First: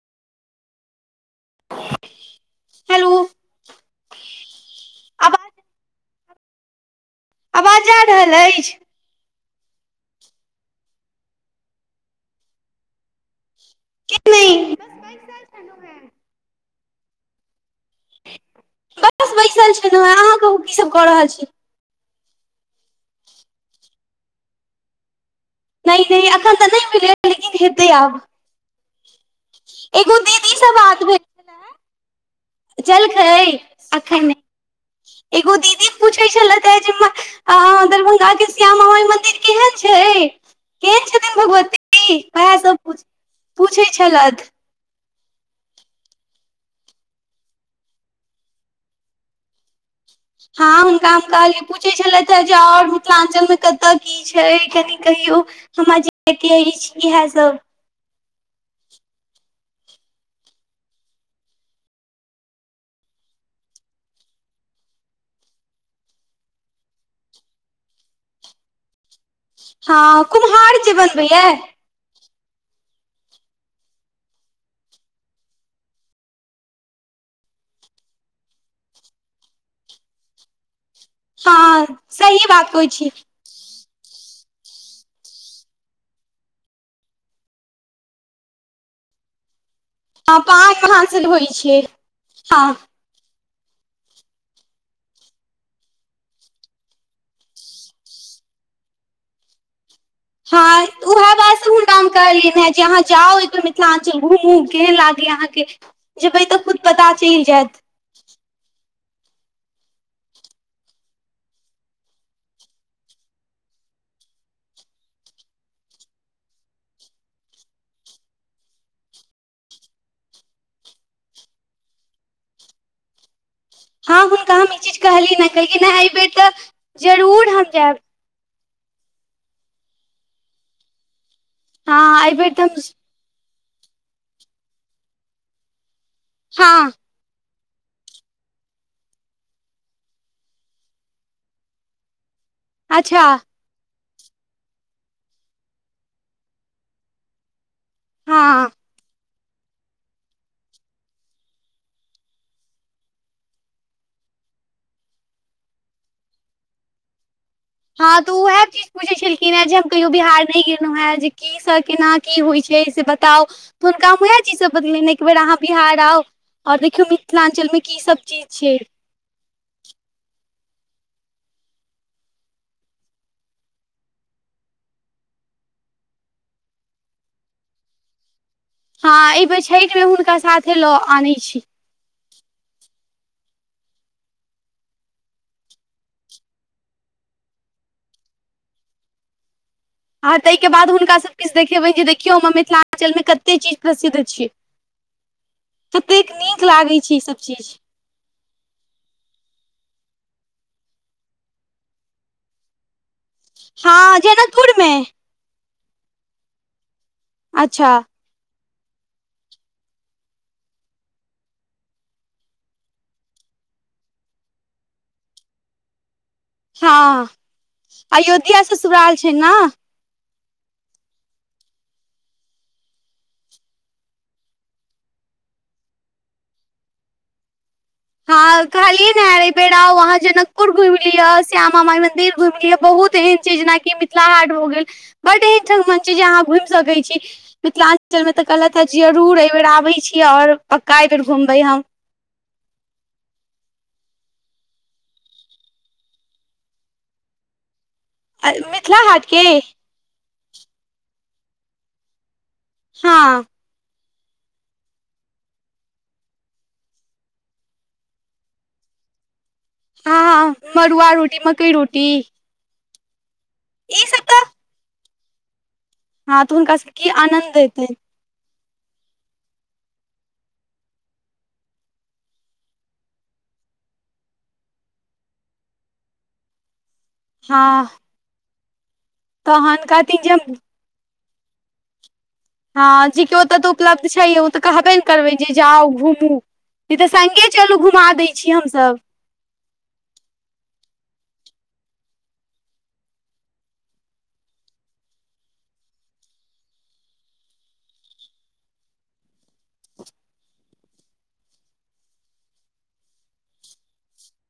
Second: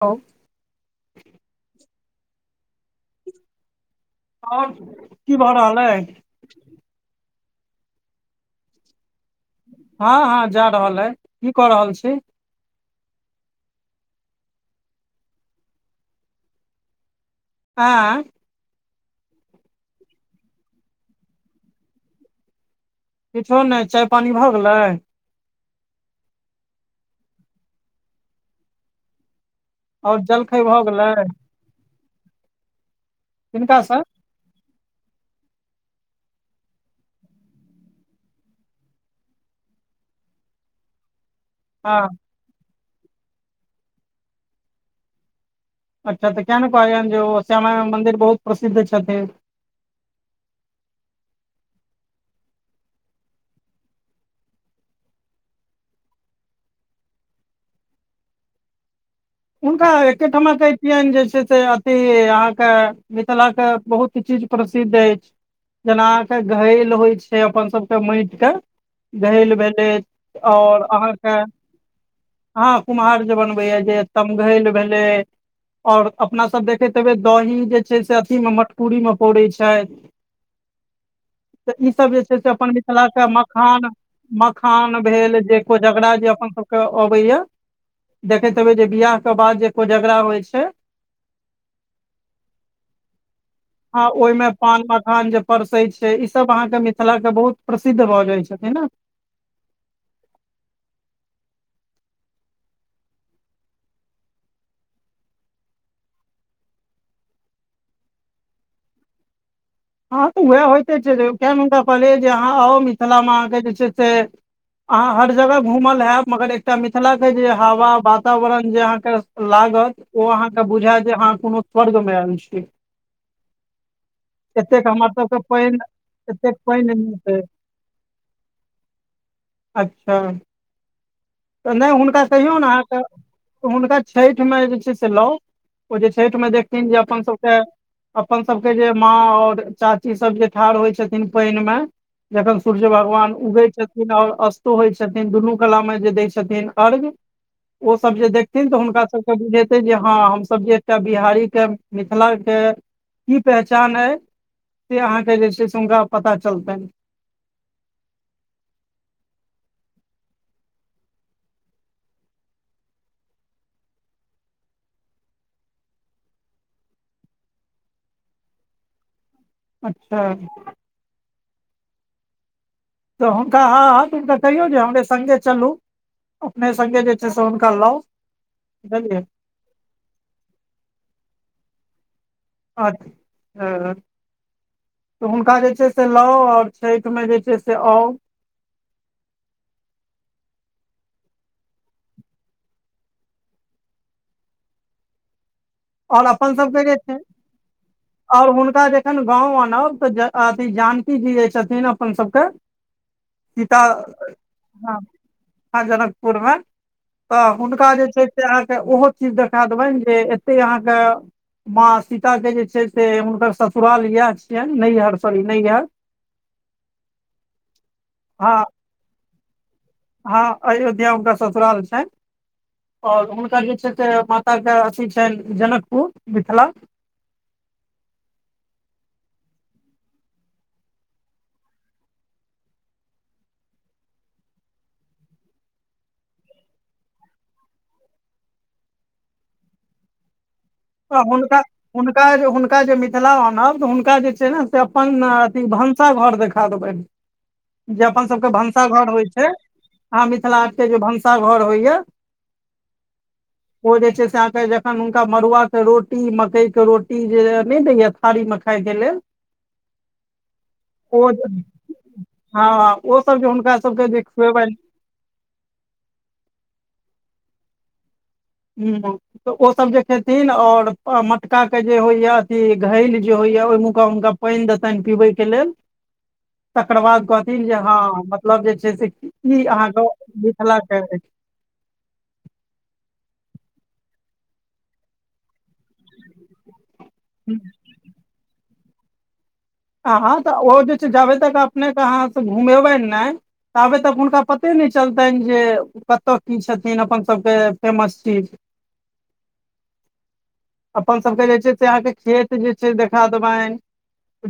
औ हेलो। आओर की आवाज भऽ रहल अय आवाज जा रहल अछि। हँ हँ जा रहल अइ की कऽ रहल छी। [unintelligible] नै दस पाँच साल च ह हँ। बस बैसल छलौं हें अहाँ कहू की सभ कऽ रहल छी। किछो नय चाय पानि भऽ गेलै। नय नय एखन तऽ नै भेलैये लेकिन हेतै आब। एगो आओर दीदी जलखै सँ भऽ बात गेलै भेलै जलखै किनकासँ अखन नय एगो दीदी पूछै छलैथ हे जे म आ दरभंगा के श्यामा माइ मन्दिर केहन छै? केहन छथिन भगवती। हँ। ती वैहे सब पूछै छलथि। अच्छा तऽ किये ने कहलियै हनजे ओ श्यामा माइ मन्दिर बहुत प्रसिद्ध छथिन। हँ हुनका हम कहलियै पूछैत छलथि। हेँ जे आओर मिथिलाञ्चलमे कतऽ की छै। कनि कहियौ हमर [unintelligible] अछि इहे सब। हुनका एकेठमा कहितियनि जे छै से अथि अहाँके मिथिलाके बहुत चीज प्रसिद्ध अछि जेना अहाँके घैल होइ छै। अपन सबके माटिके घैल भेलै हँ कुम्हार आओर जे अहाँके बनबैये हँ कुम्हार जे बनबै ये जे तमघैल भेलै। ओर अपना सब देखैत हेबे दही जे छै। से अथी मे मटकूरी मे पौड़ै छै। हँ तऽ ईसभ जे छै। सही से बात अपन कहै छी मिथिलाके मखान मखान भेल जे कोजगरा जे अपन सब के अबे या देखैत हेबे जे बिियाह के बाद जे कोजगरा हँ होइ छै पइ कहाँ से धोइ छ। हँ हँ ओहिमे पान मखान जे परसैत छै। ईसभ अहाँके मिथिला के बहुत प्रसिद्ध भऽ जाइत छथि। ने हँ उह बात हुनकाम कहलियनि हे जे अहाँ जाउ एो मिथिलाञ्चल घुमू केहन लागी। अहाँके जेबै तऽ खुद पता चलि जायत। हँ तऽ उएह होइते छैौ। कए हुनका कहलियै जे अहाँ आउ मिथिलामे अहाँकेँ जे छै। से अहाँ हर जगह घूमल हयब मगर एकटा मिथिला के जे हवा वातावरण जे अहाँके लागत। ओ अहाँके बुझायत जे अहाँ कोनो स्वर्ग में आयल छी। हँ हुनका हम ई एतेक चीज हमर कहलियनि सबके हेँ पानि कहलियनि हेँ एहि बेर तऽ एतेक पानि मिलतै। जरूर हम जायब अच्छा। तऽ नहि हुनका हँ एहि बेर कहियौ ने तऽ अहाँके हुनका छठिमे जे छै। से लाउ ओ जे छठिमे। हम देखथिन हँ जे अपन सबके अपन सभके जे माँ आऔर चाची सब जे ठाढ़ होइ छथिन। पानि मऽ जखन सूर्य अच्छा भगवान उगै छथिन। और अस्तो होय छथिन। दुनू कला मे जे द छथिन। अर्ग ओ सब जे हँ देखथिन तऽ हुनका सब बुझेते जे हँ हमस जे एकटा बिहारी के मिथिलाके की पहचान हइ से अहाँके जे छै। से हुनका पता चलतनि हँ तऽ ओ उएह चीज पूछैत छलखिन। हेँ जे हम कहियो बिहार नहि गेलहुँ हेँ जे की से केना की होइ छै। से बताउ तऽ हुनका हम उएह चीज सब बतेलिय एक बेेर अहाँ बिहार आउ और देखियौ मिथिलाञ्चल मऽ की सब चीज छै। अच्छा। तऽ हुनका हँ हँ तऽ हुनका कहियौ जे हमरे सङ्गे चलू। अपने संगे जे छै। से हुनका लाउ बुझलियै हँ एहि बेर छठिमे। हुनका साथे लऽ आनै छी। अच्छा तऽ हुनका जे छै। से लाउ आओर छठि मऽ जे छै। से आउ हँ ताहिके बाद हुनकासभ किछु देखेबनि जे देखियौ हमर मिथिलाञ्चलमे कतेक चीज प्रसिद्ध छिय। आओर अपन सभके जे लागै छै। ई सब चीज आओर हुनका जखन गाँंव आनब तऽ अथि जानकी जी जे छथिन। अपन सभके सीता हँ जनकपुरमे हँ। जनकपुरमे तऽ हुनका अच्छा जे छै। से अहाँके ओहो चीज देखा देबनि जे एते अहाँके माँ सीता के जे छै। से हुनकर ससुराल इएह छियनि। नेहियर सॉरी नेहियर [inaudible] हँ अयोध्या ससुराल छै। नऽ हँ अयोध्या हुनका ससुराल छैयन। आओर हुनका जे छै। से माता के अथी छनि। जनकपुर मिथिला हँ कहलियै ने हर बेेरा वहाँ जनकपुर घुमि लिअ, श्यामा माई मंदिर घुम लिअ। बहुत एहन जेनाक मिथिला हाट भऽ गेल बड एहनठ मं छै जे अहाँ घुमि सकैत छी। मिथिलाञ्चलमे तऽ कहलैत है जरूर एहिबेर आबैत छी आओर पक्का एहि त बेर हुनका घुमबै हम हुनका जे हुनका जे मिथिला आनब तऽ हुनका जे छै नऽ से अपन अथी भनसा घर देखा देबय। जे अपन सभके मिथिला भनसाघर हाट होइ के छैय अह मिथिलाट के जे भनसा घर होइया हँ ओ जे छैय से अहाँके जखन हुनका मरुआ रोटी मकई के रोटी जे नहि दैया थारी मऽ खाय के लेल। हँ हँ मड़ुआ ओ रोटी मकइ रोटी। हँ ओ सब जे हुनका ई सबके जे सब तऽ खूयेबनि हँ तऽ हुनका सब की आनन्द एतै। हू तऽ ओसभ जे खेथिन आओर मटकाके जे होइएा अथी घैल जे होइए ओहि मु कऽ हुनका पानि देताान पीबे कऽ लेल तकर बाद कहथिन जे हँ मतलब जे छैय से ई तहन अहाँके कहथिन जे हम मिथिला के। हँ जेकि ओतय तऽ उपलब्ध छैय ओ तऽ कहबे ने करबै जे जाउ घूमू। नइ तऽ सङ्गे चलू घुमा दै छी हमसभ। आ ह तऽ ओ जे छैय जाबे तक अपनेके अहाँ सऽ घुमेबै नहि ताबे तक हुनका पते नहि चलतनि जे कतय की छथिन अपन सभके फेमस चीज। अपन सबके जे छैय से अहाँके खेत जे छैय देखा देबइन।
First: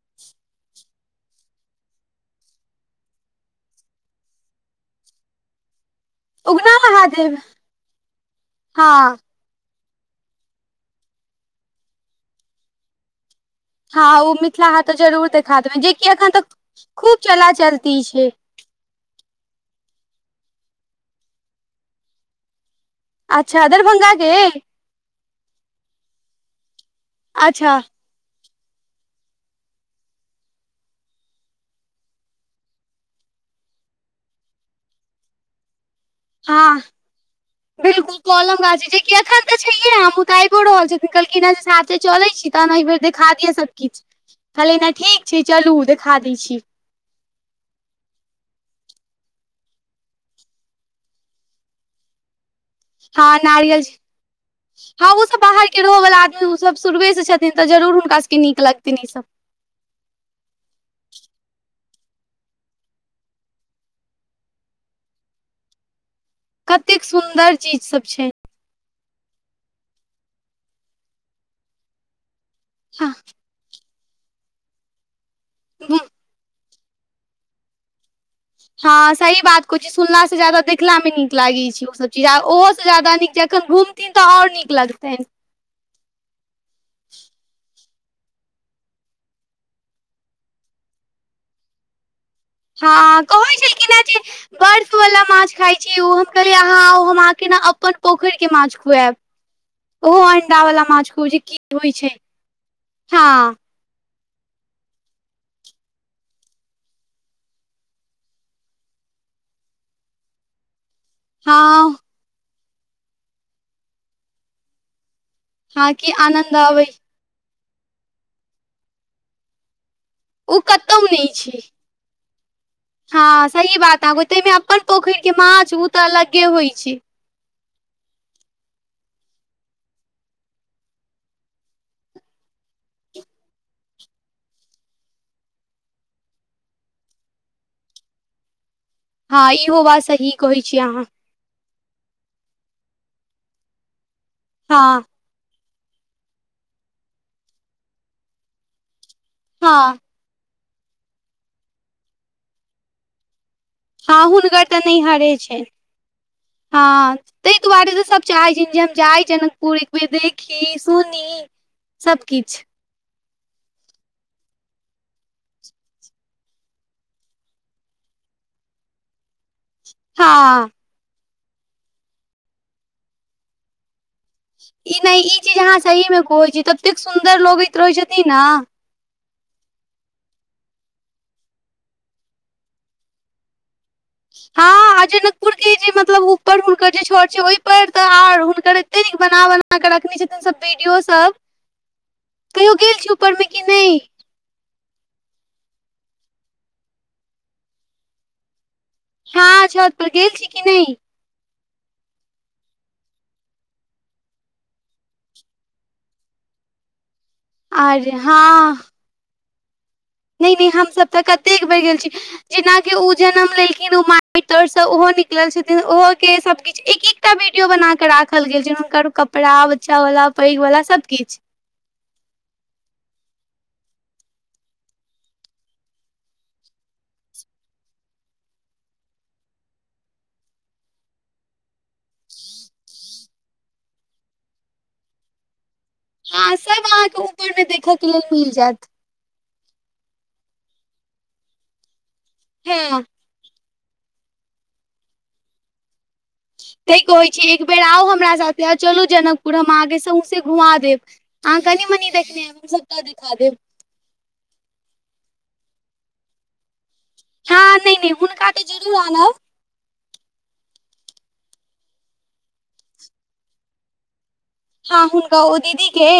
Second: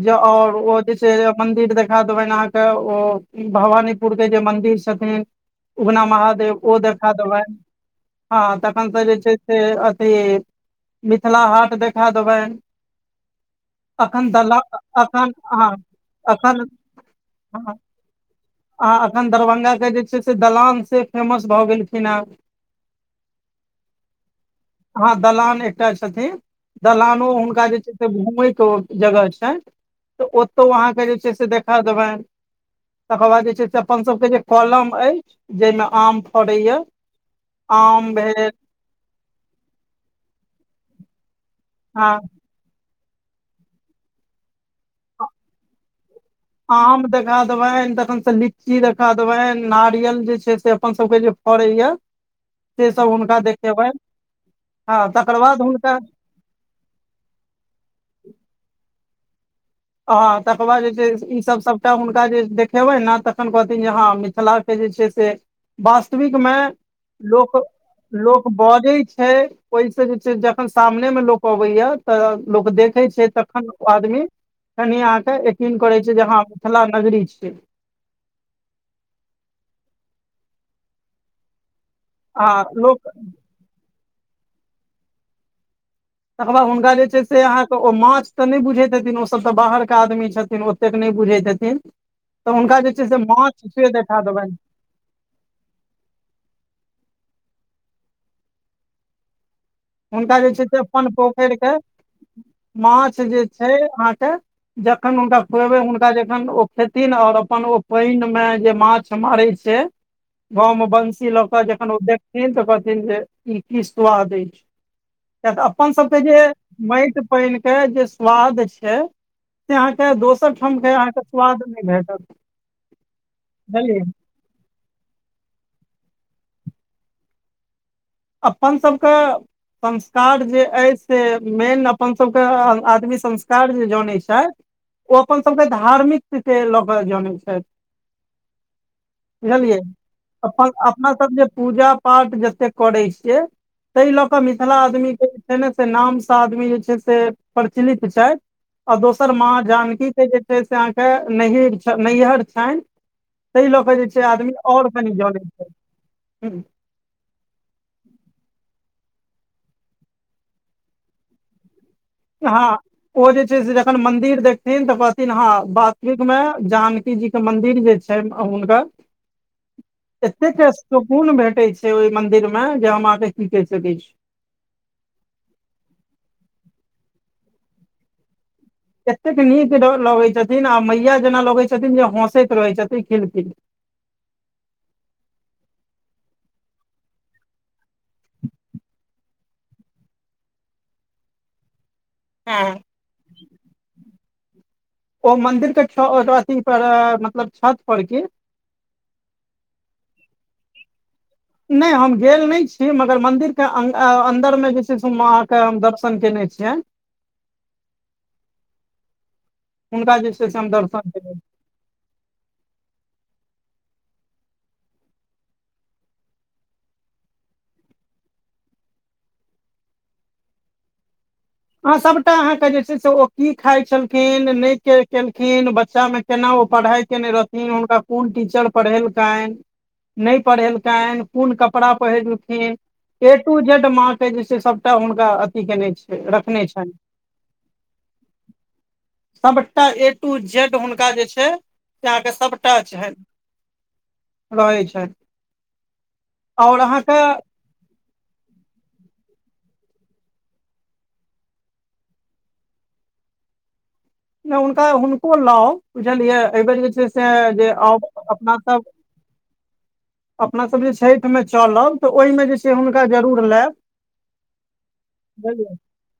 जे और ओ जे छैेय मंदिर देखा देबनि अहाँके ओ भवानी पुर के जे मंदिर छथिन उगना महा देव उगना ओ देखा महादेव देबनि हँ तखन तऽ हँ जे छैय से अथी मिथिला हाट देखा देबनि। हँ अखन ओ दला मिथिला हाट तऽ जरूर अखन देखा हँ देबै जेकि एखन तक अखन खूब चला चलती छैय। आ एखन दरभंगा के जे छैय से दलान से फेमस भऽ गेलखिन हेँ। अच्छा दरभंगा के। हँ दलान एकटा छथिन दलानो हुनका अच्छा जे छैय घुमय कऽ उऽ जगह छैय तऽ ओतौ अहाँके जे छैय से देखा देबनि। तकर बाद जे छैय से अपन सबके जे कलम अछि जेहिमे आम फड़ैया हँ आम बिलकुल भेल कोलम गाजी जेकी अथन तऽ छैये हम उताइ भ रहल छी कहलखिन से साथे हँ चलै छी तहन एहि बेर देखा दिअ सब कििछ कहलै ने ठीक छै य चलू देखा दै छी। आम देखा देबनि तखन से लीची देखा देबनि नारियल जे छैय से अपन सबके जे फरइय। हँ नारियल छैय हँ ओ सब तकर बाद बाहर के हुनका रहवला ओसभ शुरुे से छथिन तऽ जरूर हुनका सबके नीक लगतन ईसभ। ह तकर बाद जे छैय ईसभ सबटा हुनका जे देखेबै नऽ तखन कहथिन जे ह मिथिला जे छैय से वास्तविकमे कतेक सुन्दर लोक चीज सब छै लोक बजै छैय ओहिसँ जे छैय जखन सामने मऽ लोक अबैया तऽ लोक देखै छैय तखन ओ आदमी कनि अहाँ के यकीन हँ करे छै लय जे हहाँ मिथिला नगरी छियै। हँ सही बात कहैत छी सुनलासँ ज्यादा देखलामे नीक लागैत छैय ओसभ चीज आ ओहोसँ ज्यदा नीक खन घुमथिन तऽ आओर नीक लगतनि। तकर बाद हुनका जे छै से अहाँके ओ माछ तऽ नहि बुझैत छथिेन ओसभ तऽ बाहरके आदमी छथिन। एतेक नहि बुझैत हथिन हँ कहै छलखिन कि नहि जे देखा देबनि बर वालला माछ खााय छी ओ हम कहल अहाँ आउ हमके ने अपन पोखरि के माछ खुएब। हुनका जे छैय सऽ अपन जे पोखरि की के होइ छै माछ जे हँ छैय अहाँके जखन हुनका खुएबै हुनका जखन ओ खेथिन और अपन ओ पानि मे जे माछ मारै छै। गाँव मऽ बंशी लगता जखन हँ ओ देखथिन तऽ कहथिन जे ई की स्वाद अछि। कि तऽ अपन हँ की सबके जे आनन्द अबै माटि पान के जे स्वाद छै से अहाँके दोस ओ सबठाम कतहु अहाँके नहि छै स्वाद नहि भेटत हँ सही बुझलियै बात आग तामे अपन पोखरि के माछ ओ तऽ अलगे होइ छै। अपन सभके संस्कार जे अछि से मेन अपन सभके आदमी संस्कार जे जनैत छैथ। ओ अपन सभके धार्मिक लऽ कऽ जानेत छथि। हँ बुझलियै इहो बात सही कहै छी अहाँ अपना सब जे पूजा पाठ जते करै छियै ताहि लऽ कऽ मिथिला हँ आदमी के छै ने से नाम से आदमी जे छै से प्रचलित छथि आ दोसर माँ हँ जानकी जे छै से अहाँके नैर नैहर छनि ताहि लऽ कऽ जे छै हँ आदमी हुनकर तऽ आओर कनि नैहरे जलैत छनि छै ह हँ ताहि दुआरे तऽ सभ चाहैत छथि जे हम जाइ जनकपुर एकबेर देखी सुनी। सबकिछ हँ ओ जे छै से जखन मंदिर देखथिन तऽ कहथिन हँ वासिक में जानकी जी के मंदिर जे छै। छैन हुनकर एतेक हँ सुकून भेटैत छै ओहि मंन्दिर मे जे हम अहाँके की कहि सकै छी। ई नहि ई चीज अहाँ सही मे कहै छी ततेक सुन्दर लगैत रहैत छथिन नऽ एतेक नीक लगैत छथिन आ मैया जेना लगै छथिन जे हँसैत रहै छथिन खिलखिल। हँ जनकपुर के जे मतलब ऊपर हुनकर जे छड़ छै ओहि पर तऽ आर हुनकर एते नीक बनावन बना कऽ रखने छथिन सब बीडी ओ सब [inaudible] कहियओ गेल छी ऊपरमे कि नहि। ओ मंदिर केथी पर मतलब छत पर की हँ छत पर गेल छी कि नहि। नहि हम गेल नहि छी मगर मन्दिरके अन्दरमे जे छै से हम अहाँकेँ हम दर्शन कयने छियनि। [inaudible] [unintelligible] हँ हुनका जे छै नहि से नहि हम हमसभ दर्शन तऽ केने छी। कतेक बेर गेल छी। जेनाकि ओ जनम लेलखिन ओ माइट तरसँ ओहो निकल छथिन ओहोोक के सब किछ एक एक एकटा वीडियो बना कऽ राखल गेल छै हुनकर कपड़ा बच्चा वाला पैघ वाला सब किछु। अ सभटा अहाँके जे छै से ओ की खाइत छलखिन नहि केलखिन बच्चामे केना ओ पढ़ाई केने रहथिन हुनका कोन टीचर पढ़ेलकनि। नहि पहिेलकनि कोन कपड़ा पहिरलखिन। ए टू जेड माँ के जे छै सबटा हुनका अथी केने छै। हँ रखने सब छनि अहाँके ऊपर मे देखय के लेल मिल जायत। सभटा ए टू जेड हुनका जे छै से अहाँके सभटा हँ छनि। रहै छैन। तैं कहै छीय एक बेेर आउ हमरा साथे चलू जनकपुर हम अहाँके सस घुमा देब। अहाँ कनि मनी देखने हब हम सबटा देखा देब। नय हुनका हुनको लाउ बुझलियै एहि बेर जे छै से से हँ जे आ नहि नहि हुनका अपना तऽ सब जरूर आनब अपना सभ जे छठि मे चलब त ओहिमे जे छै हुनका जरूर लायब हँ हुनका ओ बुझलियै दीदीे के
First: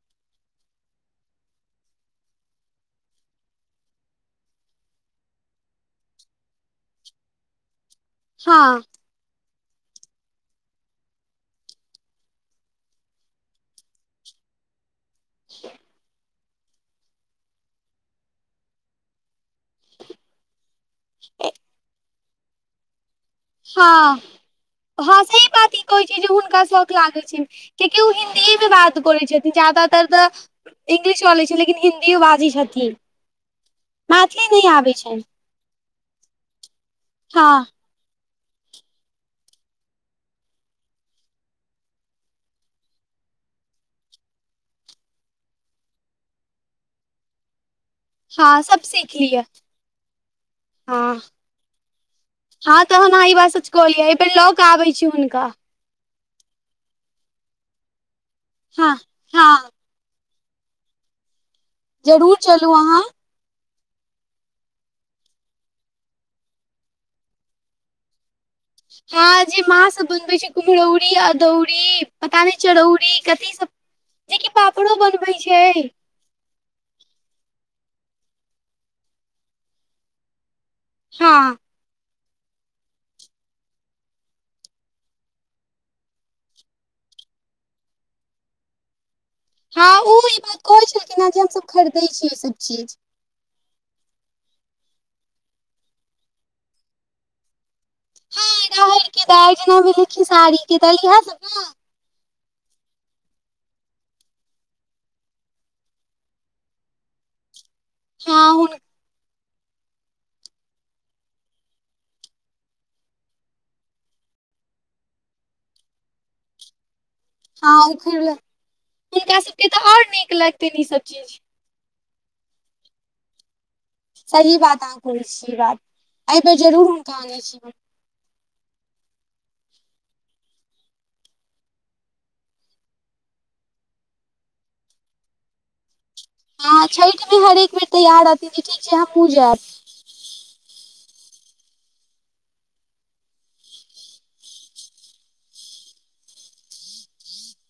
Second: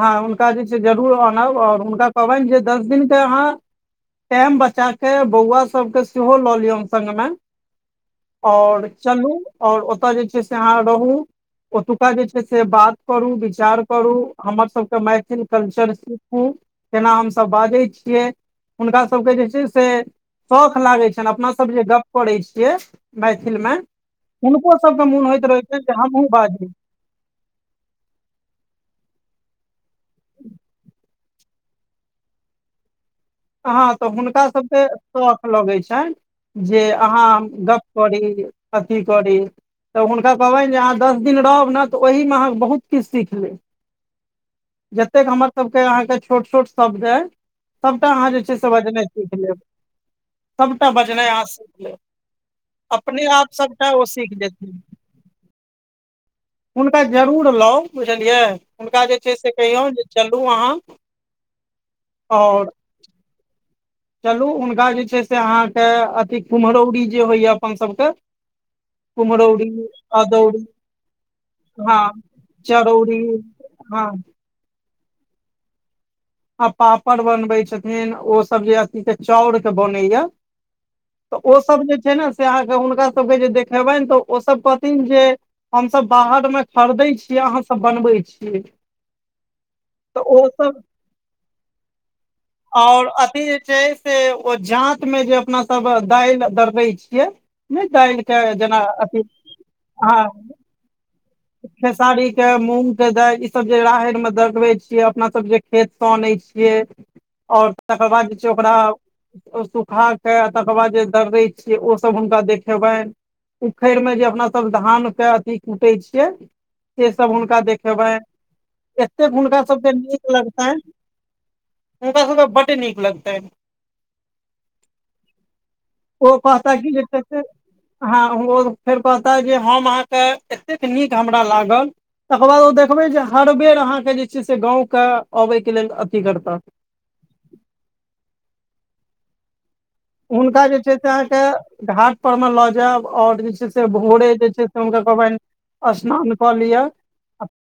हँ हुनका जे छै जरूर आनब आ ओर हुनका कहबनि जे दस दिन के अहाँ टाइम बचा के बौआ सब के सेहो ल लिय संगग में हँ और चलू और ओतय जे छै से अहाँ रहू। ओतुका जे छै से बात करू विचार करू हमर सब मैथिल कलर सीखू तना हमस बाजै छियै हुनका सबके [unintelligible] से शौख लागै छनि अपना सब जे गप करै छियै मैथिल मे हँ हुनको सभ के हँ मोन होइत सही रहैत बात छाई ई जे कहै छी हमहु हुनका बाजू शौक लागै [unintelligible] कियाकि ओ हिन्दीए मे बात करै छथिन जादातर त इंग्लिश चले छै लेकिन हिन्दियो बाजै छथिन हँ त हुनका मैथिली नहि सबके आबै छनि शौख लगे छनि जे अहाँ हँ गप करी अथी करी त हुनका कहबनि जे अहाँ दस दिन रहब ने त ओहिमे अहाँ बहुत किछु सीख लेब जतेक हमर सब के अहााँके छोट छोट शब्द य सभटा अहाँ जे हँ छै से सब बजनाइ सीख लिअ लेब सभटा हँ बजनाइ अहाँ सीख लेब हँ तहन अपने अहाँ ई बात आप सच सबटा ओ कहलियै एहिबेर सीख लऽ कऽ जेथिन आबै छी हुनका हुनका जरूर लउ बुझलियै हँ हुनका जे छै हँ से कहियौ जे चलू अहाँ जरूर चलू आओर अहाँ चलू हुनका जे छै से अहाँके अथि कुम्हरौरी जे होइए अपन सभके हँ जे कुम्हरौरी माँ सभ बनबै छै अदौरी कुम्हरौरी हँ अदौरी पता नय चरौरी कथी सब हँ पापरो बनबै छै आ पापड़ बनबे छथिन ओ सब जे अथी के चाउर के बनैया हँ त ओ सभ जे छै ने से अहाँके हुनका सभके जे देखेबनि त ओ सभ कहथिन जे हम सभ बाहर मे खरीदै छीियै अहाँ सब बनबै छियै हँ ऊ तऽ ई बात ओसभ कहै छलखिन हँ जे हमसब खरीदे छीैई से और अथी जे छै से ओ जात मे जे अपना सब दाल दर्रे छियै नय दाल के हँ जेना राहैर अथी के दालि जेना भेलै ह [unintelligible] खेसारी के मूंग के दाल ई सब जे राहरि मे दगरो छियै अपना सब जे खेत से अनै छियै और तकर बाद जे छै हँ से हुन ओकरा औ सुखा के तकर बाद जे दर्रे छियै ओ सभ हुनका देखेबनि उखर मे जे अपना सभ धान के अथि कुटै छियै से सब हुनका हँ देखेबनि उखड़ एतेक हुनका तऽ सबके आओर नीक लगतनि लगतैन ई सब चीज हुनका सबके बड नीक लगतैन सही बात अहाँ कहै छी ई बात ओ ए बेर कहता जरूर कि जे हुनका कते आनै छी हँ ओ फेर कहता जे हम अहाँके एतेक नीक हमरा लागल तकर बाद ओ देखबे जे हर बेर अहाँ के जे छै से गाँंव के अबे के लेल अथी करता हँ [unintelligible] तैयार रहथिन जे ठीक छै हमहूँ जायब हुनका जे छै से अहाँके घाट पर मे ल जायब ओर जे छै से भोरे जे छै से हुनका कहबनि स्नान क लिअ